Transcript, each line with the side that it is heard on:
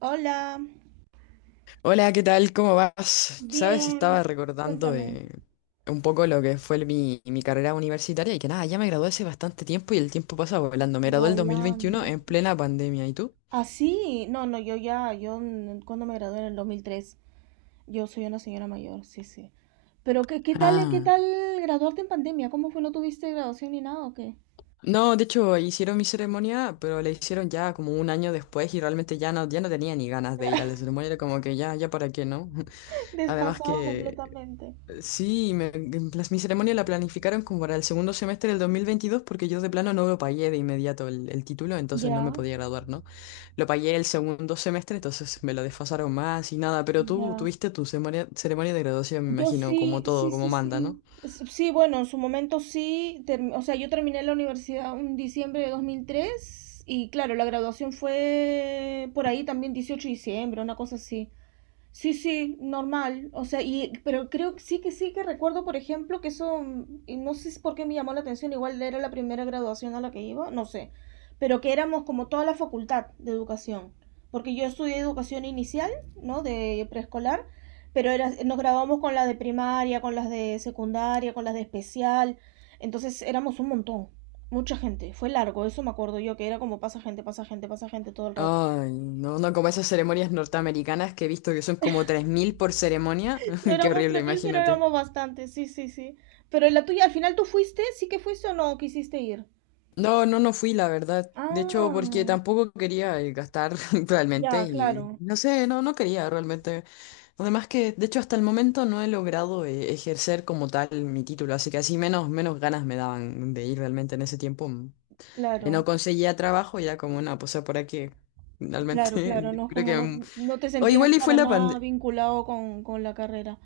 right: Hola.
left: Hola, ¿qué tal? ¿Cómo vas? Sabes, estaba
right: Bien,
left: recordando
right: cuéntame.
left: un poco lo que fue mi carrera universitaria y que nada, ya me gradué hace bastante tiempo y el tiempo pasa volando. Me gradué el dos mil
right: Volando.
left: veintiuno en plena pandemia. ¿Y tú?
right: Así, no, no, yo ya, yo mm, cuando me gradué en el 2003, yo soy una señora mayor, sí, sí. ¿Pero qué, qué tal, qué
left: Ah,
right: tal graduarte en pandemia? ¿Cómo fue? ¿No tuviste graduación ni nada o qué?
left: no, de hecho, hicieron mi ceremonia, pero la hicieron ya como un año después y realmente ya no tenía ni ganas de ir a la ceremonia, era como que ya para qué, ¿no? Además
right: Desfasado
left: que
right: completamente.
left: sí, mi ceremonia la planificaron como para el segundo semestre del 2022 porque yo de plano no lo pagué de inmediato el título, entonces no
right: Ya,
left: me podía graduar, ¿no? Lo pagué el segundo semestre, entonces me lo desfasaron más y nada, pero tú
right: ya.
left: tuviste tu ceremonia de graduación, me
right: Yo
left: imagino, como
right: sí,
left: todo,
right: sí,
left: como
right: sí,
left: manda, ¿no?
right: sí. Sí, bueno, en su momento sí. O sea, yo terminé la universidad en diciembre de 2003 y claro, la graduación fue por ahí también 18 de diciembre, una cosa así. Sí, sí, normal. O sea, pero creo que sí que recuerdo, por ejemplo, que eso, y no sé si por qué me llamó la atención, igual era la primera graduación a la que iba, no sé, pero que éramos como toda la facultad de educación, porque yo estudié educación inicial, ¿no? De preescolar, nos graduamos con las de primaria, con las de secundaria, con las de especial, entonces éramos un montón, mucha gente, fue largo, eso me acuerdo yo, que era como pasa gente, pasa gente, pasa gente todo el rato.
left: Ay, no, no, como esas ceremonias norteamericanas que he visto que son como 3000 por ceremonia.
right: No
left: Qué
right: éramos
left: horrible,
right: 3000 pero
left: imagínate.
right: éramos bastantes, sí, sí, sí. Pero la tuya, al final tú fuiste, sí que fuiste o no quisiste ir.
left: No, no, no fui, la verdad. De hecho,
right: Ah,
left: porque tampoco quería gastar realmente
right: ya,
left: y
right: claro,
left: no sé, no quería realmente. Además que, de hecho, hasta el momento no he logrado ejercer como tal mi título, así que así menos, menos ganas me daban de ir realmente en ese tiempo. No
right: claro,
left: conseguía trabajo, ya como, no, pues por aquí,
right: claro,
left: realmente,
right: claro, no,
left: creo
right: como
left: que...
right: no, no te
left: O
right: sentías
left: igual y fue
right: para
left: la
right: nada
left: pandemia,
right: vinculado con la carrera.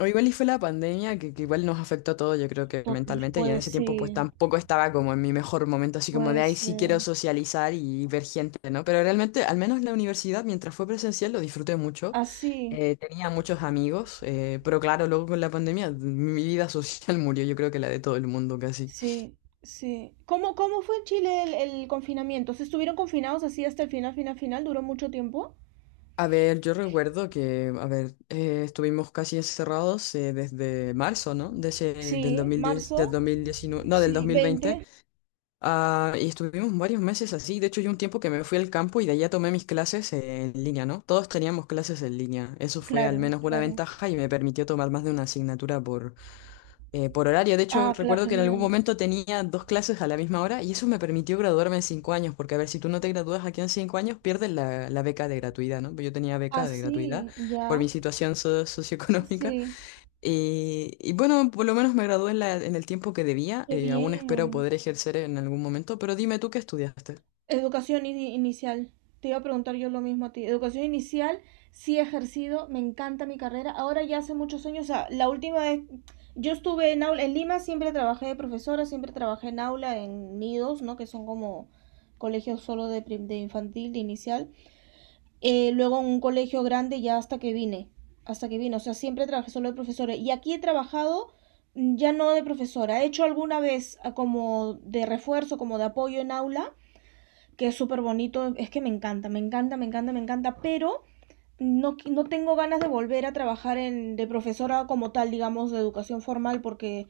left: o igual y fue la pandemia que igual nos afectó a todos, yo creo que
right: To-
left: mentalmente, y en ese
right: Pues
left: tiempo pues
right: sí,
left: tampoco estaba como en mi mejor momento, así como de
right: puede
left: ahí sí quiero
right: ser.
left: socializar y ver gente, ¿no? Pero realmente, al menos la universidad, mientras fue presencial, lo disfruté mucho.
right: Así,
left: Tenía muchos amigos, pero claro, luego con la pandemia mi vida social murió, yo creo que la de todo el mundo casi.
right: sí, sí. ¿Cómo fue en Chile el confinamiento? ¿Se estuvieron confinados así hasta el final, final, final? ¿Duró mucho tiempo?
left: A ver, yo recuerdo que, a ver, estuvimos casi encerrados desde marzo, ¿no? De del
right: Sí,
left: 2010, del
right: marzo,
left: 2019, no, del
right: sí,
left: 2020.
right: veinte.
left: Ah, y estuvimos varios meses así. De hecho, yo un tiempo que me fui al campo y de allá tomé mis clases en línea, ¿no? Todos teníamos clases en línea. Eso fue al
right: Claro,
left: menos una
right: claro.
left: ventaja y me permitió tomar más de una asignatura por horario. De hecho,
right: Ah, claro,
left: recuerdo que en algún
right: genial.
left: momento tenía dos clases a la misma hora y eso me permitió graduarme en cinco años, porque a ver, si tú no te gradúas aquí en cinco años, pierdes la beca de gratuidad, ¿no? Yo tenía beca de gratuidad
right: Así,
left: por
right: ya.
left: mi situación socioeconómica.
right: Sí,
left: Y bueno, por lo menos me gradué en en el tiempo que debía.
right: qué
left: Aún espero
right: bien.
left: poder ejercer en algún momento, pero dime tú qué estudiaste.
right: Educación inicial. Te iba a preguntar yo lo mismo a ti. Educación inicial, sí he ejercido, me encanta mi carrera. Ahora ya hace muchos años, o sea, la última vez, yo estuve en aula, en Lima siempre trabajé de profesora, siempre trabajé en aula, en nidos, ¿no? Que son como colegios solo de infantil, de inicial. Luego en un colegio grande ya hasta que vine, o sea, siempre trabajé solo de profesora y aquí he trabajado, ya no de profesora, he hecho alguna vez como de refuerzo, como de apoyo en aula, que es súper bonito, es que me encanta, me encanta, me encanta, me encanta, pero no, no tengo ganas de volver a trabajar de profesora como tal, digamos, de educación formal, porque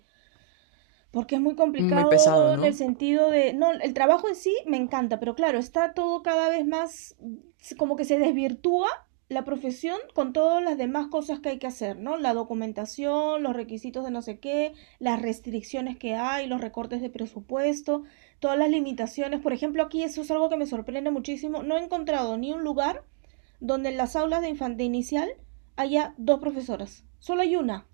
right: porque es muy
left: Muy pesado,
right: complicado en el
left: ¿no?
right: sentido de, no, el trabajo en sí me encanta, pero claro, está todo cada vez más, como que se desvirtúa la profesión con todas las demás cosas que hay que hacer, ¿no? La documentación, los requisitos de no sé qué, las restricciones que hay, los recortes de presupuesto, todas las limitaciones. Por ejemplo, aquí eso es algo que me sorprende muchísimo. No he encontrado ni un lugar donde en las aulas de infante inicial haya dos profesoras. Solo hay una.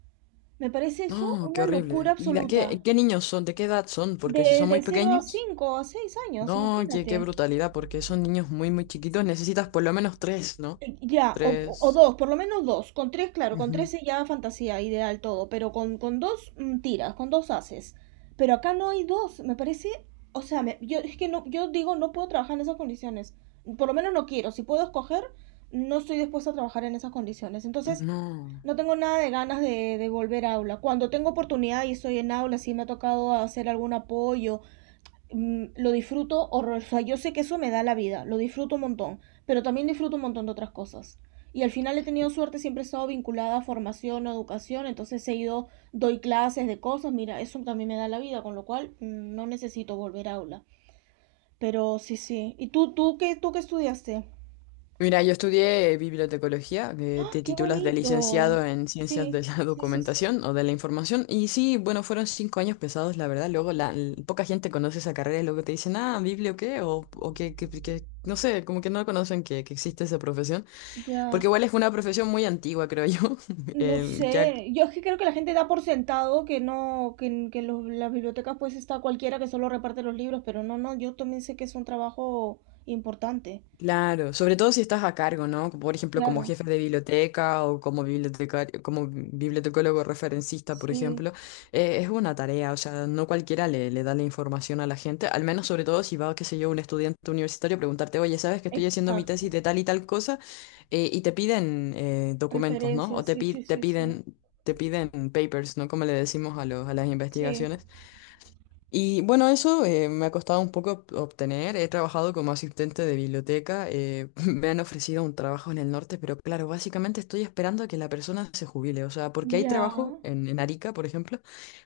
right: Me parece eso
left: No, qué
right: una locura
left: horrible. ¿Y de
right: absoluta.
left: qué, qué niños son? ¿De qué edad son? Porque si
right: De,
left: son
right: de
left: muy
right: cero a
left: pequeños,
right: 5 a 6 años,
left: no, qué, qué
right: imagínate.
left: brutalidad, porque son niños muy, muy chiquitos. Necesitas por lo menos tres, ¿no?
right: Ya, o
left: Tres.
right: dos, por lo menos dos. Con tres, claro, con
left: Ujú.
right: tres es ya fantasía, ideal todo, pero con dos, tiras, con dos haces. Pero acá no hay dos, me parece, o sea, yo es que no, yo digo, no puedo trabajar en esas condiciones. Por lo menos no quiero. Si puedo escoger, no estoy dispuesta a trabajar en esas condiciones. Entonces,
left: No.
right: no tengo nada de ganas de volver a aula. Cuando tengo oportunidad y estoy en aula, si me ha tocado hacer algún apoyo, lo disfruto horror. O sea, yo sé que eso me da la vida, lo disfruto un montón, pero también disfruto un montón de otras cosas. Y al final he tenido suerte, siempre he estado vinculada a formación, a educación, entonces he ido, doy clases de cosas, mira, eso también me da la vida, con lo cual, no necesito volver a aula. Pero sí, sí. ¿Y tú qué estudiaste?
left: Mira, yo estudié bibliotecología, que
right: ¡Ah,
left: te
right: qué
left: titulas de
right: bonito!
left: licenciado en ciencias de
right: Sí,
left: la
right: sí, sí, sí.
left: documentación o de la información. Y sí, bueno, fueron cinco años pesados, la verdad. Luego la, poca gente conoce esa carrera y luego te dicen, ah, biblio qué, o que, no sé, como que no conocen que existe esa profesión. Porque
right: Ya.
left: igual es una profesión muy antigua, creo yo.
right: No
left: Eh, ya
right: sé, yo es que creo que la gente da por sentado que no, las bibliotecas pues está cualquiera que solo reparte los libros, pero no, no, yo también sé que es un trabajo importante.
left: Claro, sobre todo si estás a cargo, ¿no? Por ejemplo, como
right: Claro,
left: jefe de biblioteca o como bibliotecario, como bibliotecólogo referencista, por
right: sí,
left: ejemplo, es una tarea, o sea, no cualquiera le da la información a la gente, al menos sobre todo si va, qué sé yo, un estudiante universitario a preguntarte, oye, ¿sabes que estoy haciendo mi tesis
right: exacto.
left: de tal y tal cosa? Y te piden documentos, ¿no? O
right: Referencias,
left: te,
right: sí, sí,
left: te
right: sí, sí.
left: piden... Te piden papers, ¿no? Como le decimos a los, a las
right: Sí,
left: investigaciones. Y bueno, eso me ha costado un poco obtener. He trabajado como asistente de biblioteca. Me han ofrecido un trabajo en el norte, pero claro, básicamente estoy esperando a que la persona se jubile. O sea, porque hay
right: ya,
left: trabajo en Arica, por ejemplo,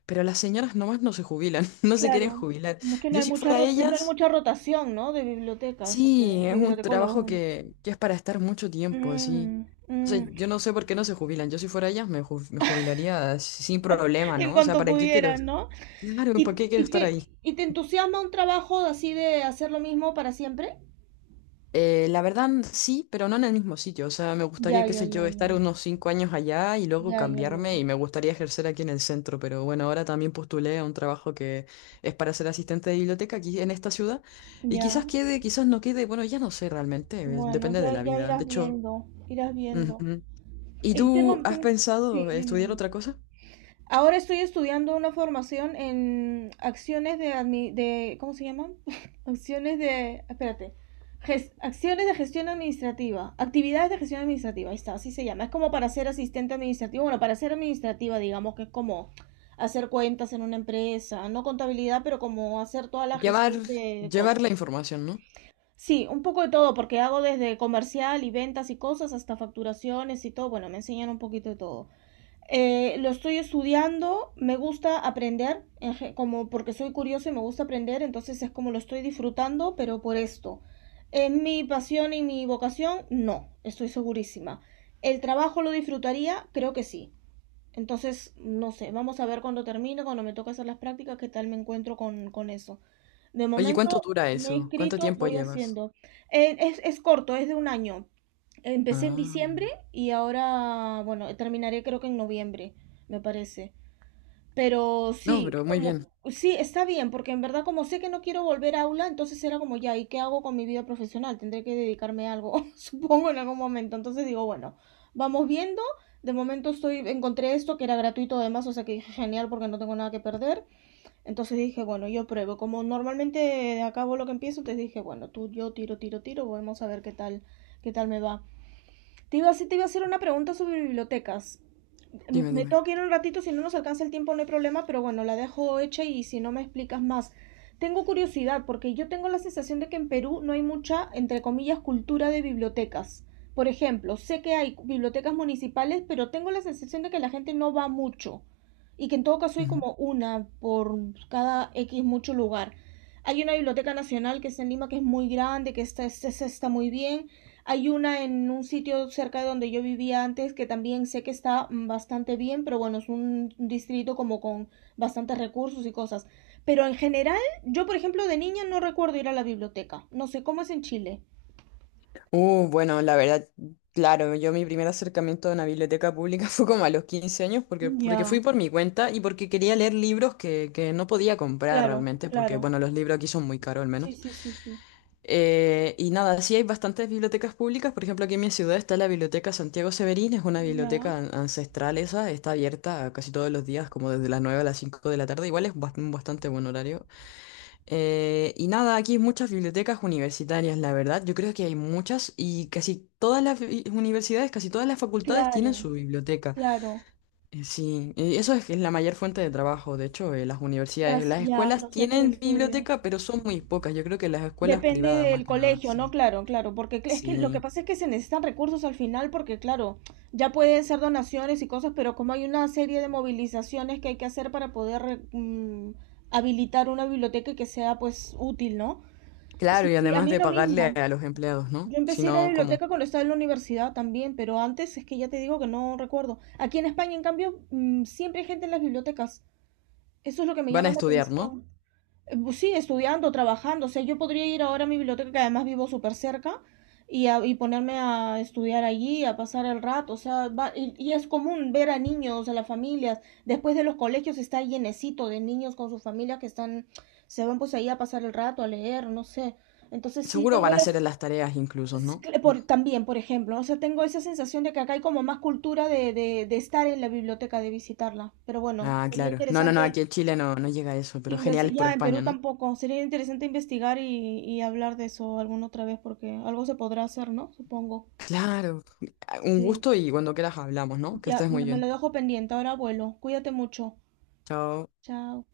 left: pero las señoras nomás no se jubilan, no se quieren
right: claro.
left: jubilar.
right: No es que
left: Yo si fuera
right: no hay
left: ellas,
right: mucha rotación, ¿no? De bibliotecas,
left: sí, es
right: de
left: un trabajo
right: bibliotecólogos, ¿no?
left: que es para estar mucho tiempo, así.
right: Mm,
left: O sea,
right: mm.
left: yo no sé por qué no se jubilan. Yo si fuera ellas me, me jubilaría sin problema,
right: En
left: ¿no? O sea,
right: cuanto
left: ¿para qué quiero?
right: pudieran, ¿no?
left: Claro, ¿para
right: ¿Y,
left: qué quiero
right: y
left: estar
right: te,
left: ahí?
right: y te entusiasma un trabajo así de hacer lo mismo para siempre?
left: La verdad sí, pero no en el mismo sitio. O sea, me
right: Ya,
left: gustaría, qué
right: ya,
left: sé yo,
right: ya, ya.
left: estar unos cinco años allá y luego
right: Ya, ya,
left: cambiarme
right: ya.
left: y me gustaría ejercer aquí en el centro. Pero bueno, ahora también postulé a un trabajo que es para ser asistente de biblioteca aquí en esta ciudad. Y
right: Ya.
left: quizás quede, quizás no quede. Bueno, ya no sé realmente.
right: Bueno,
left: Depende de
right: ya,
left: la
right: ya
left: vida. De
right: irás
left: hecho,
right: viendo. Irás viendo.
left: ujú. ¿Y
right: Y
left: tú
right: tengo,
left: has
right: ten- Sí,
left: pensado
right: dime,
left: estudiar
right: dime.
left: otra cosa?
right: Ahora estoy estudiando una formación en acciones de, ¿cómo se llaman? Acciones de, espérate, acciones de gestión administrativa, actividades de gestión administrativa, ahí está, así se llama. Es como para ser asistente administrativo, bueno, para ser administrativa, digamos que es como hacer cuentas en una empresa, no contabilidad, pero como hacer toda la
left: Llevar,
right: gestión de
left: llevar la
right: cosas.
left: información, ¿no?
right: Sí, un poco de todo, porque hago desde comercial y ventas y cosas hasta facturaciones y todo. Bueno, me enseñan un poquito de todo. Lo estoy estudiando, me gusta aprender, como porque soy curiosa y me gusta aprender, entonces es como lo estoy disfrutando, pero por esto. ¿Es mi pasión y mi vocación? No, estoy segurísima. ¿El trabajo lo disfrutaría? Creo que sí. Entonces, no sé, vamos a ver cuando termine, cuando me toque hacer las prácticas, qué tal me encuentro con eso. De
left: Oye, ¿cuánto
right: momento
left: dura
right: me he
left: eso? ¿Cuánto
right: inscrito,
left: tiempo
right: voy
left: llevas?
right: haciendo. Es corto, es de un año. Empecé en
left: Ah,
right: diciembre y ahora, bueno, terminaré creo que en noviembre, me parece. Pero
left: no,
right: sí,
left: pero muy
right: como,
left: bien.
right: sí, está bien, porque en verdad como sé que no quiero volver a aula, entonces era como ya, ¿y qué hago con mi vida profesional? Tendré que dedicarme a algo, supongo, en algún momento. Entonces digo, bueno, vamos viendo. De momento encontré esto que era gratuito además, o sea que dije, genial porque no tengo nada que perder. Entonces dije, bueno, yo pruebo. Como normalmente acabo lo que empiezo, te dije, bueno, yo tiro, tiro, tiro, vamos a ver qué tal me va. Te iba a hacer una pregunta sobre bibliotecas,
left: Dime,
right: me
left: dime.
right: tengo que ir un ratito, si no nos alcanza el tiempo no hay problema, pero bueno, la dejo hecha y si no me explicas más. Tengo curiosidad porque yo tengo la sensación de que en Perú no hay mucha, entre comillas, cultura de bibliotecas. Por ejemplo, sé que hay bibliotecas municipales, pero tengo la sensación de que la gente no va mucho y que en todo caso hay como una por cada X mucho lugar. Hay una biblioteca nacional que está en Lima que es muy grande, que está muy bien, hay una en un sitio cerca de donde yo vivía antes que también sé que está bastante bien, pero bueno, es un distrito como con bastantes recursos y cosas. Pero en general, yo por ejemplo de niña no recuerdo ir a la biblioteca. No sé cómo es en Chile.
left: Bueno, la verdad, claro, yo mi primer acercamiento a una biblioteca pública fue como a los 15 años porque, porque
right: Ya,
left: fui por mi cuenta y porque quería leer libros que no podía comprar
right: claro,
left: realmente, porque
right: claro.
left: bueno, los libros aquí son muy caros al
right: Sí,
left: menos.
right: sí, sí, sí.
left: Y nada, sí hay bastantes bibliotecas públicas, por ejemplo, aquí en mi ciudad está la Biblioteca Santiago Severín, es una
right: Ya,
left: biblioteca ancestral esa, está abierta casi todos los días, como desde las 9 a las 5 de la tarde, igual es un bastante buen horario, y nada, aquí hay muchas bibliotecas universitarias, la verdad. Yo creo que hay muchas y casi todas las universidades, casi todas las facultades tienen
right: claro,
left: su biblioteca.
right: claro.
left: Sí, eso es, que es la mayor fuente de trabajo. De hecho, las universidades, las
right: Ya,
left: escuelas
right: los centros de
left: tienen
right: estudio.
left: biblioteca, pero son muy pocas. Yo creo que las escuelas
right: Depende
left: privadas, más
right: del
left: que nada.
right: colegio, ¿no?
left: Sí.
right: Claro, claro, porque es que lo que
left: Sí.
right: pasa es que se necesitan recursos al final, porque claro, ya pueden ser donaciones y cosas, pero como hay una serie de movilizaciones que hay que hacer para poder, habilitar una biblioteca que sea pues útil, ¿no?
left: Claro,
right: Sí,
left: y
right: sí, a
left: además
right: mí
left: de
right: lo
left: pagarle
right: mismo.
left: a los empleados, ¿no?
right: Yo
left: Si
right: empecé a ir a la
left: no, ¿cómo?
right: biblioteca cuando estaba en la universidad también, pero antes es que ya te digo que no recuerdo. Aquí en España, en cambio, siempre hay gente en las bibliotecas. Eso es lo que me
left: Van a
right: llama la
left: estudiar, ¿no?
right: atención, pues sí, estudiando, trabajando. O sea, yo podría ir ahora a mi biblioteca, que además vivo súper cerca, y ponerme a estudiar allí, a pasar el rato. O sea, y es común ver a niños, a las familias. Después de los colegios está llenecito de niños con sus familias que están, se van pues ahí a pasar el rato, a leer, no sé. Entonces sí,
left: Seguro
right: tengo
left: van a
right: las.
left: hacer las tareas incluso, ¿no?
right: También, por ejemplo, o sea, tengo esa sensación de que acá hay como más cultura de estar en la biblioteca, de visitarla. Pero bueno,
left: Ah,
right: sería
left: claro. No, no, no,
right: interesante.
left: aquí en Chile no, no llega a eso, pero genial por
right: Ya, en
left: España,
right: Perú
left: ¿no?
right: tampoco. Sería interesante investigar y hablar de eso alguna otra vez porque algo se podrá hacer, ¿no? Supongo.
left: Claro, un
right: Sí.
left: gusto y cuando quieras hablamos, ¿no? Que
right: Ya,
left: estés muy
right: me
left: bien.
right: lo dejo pendiente. Ahora vuelo. Cuídate mucho.
left: Chao.
right: Chao.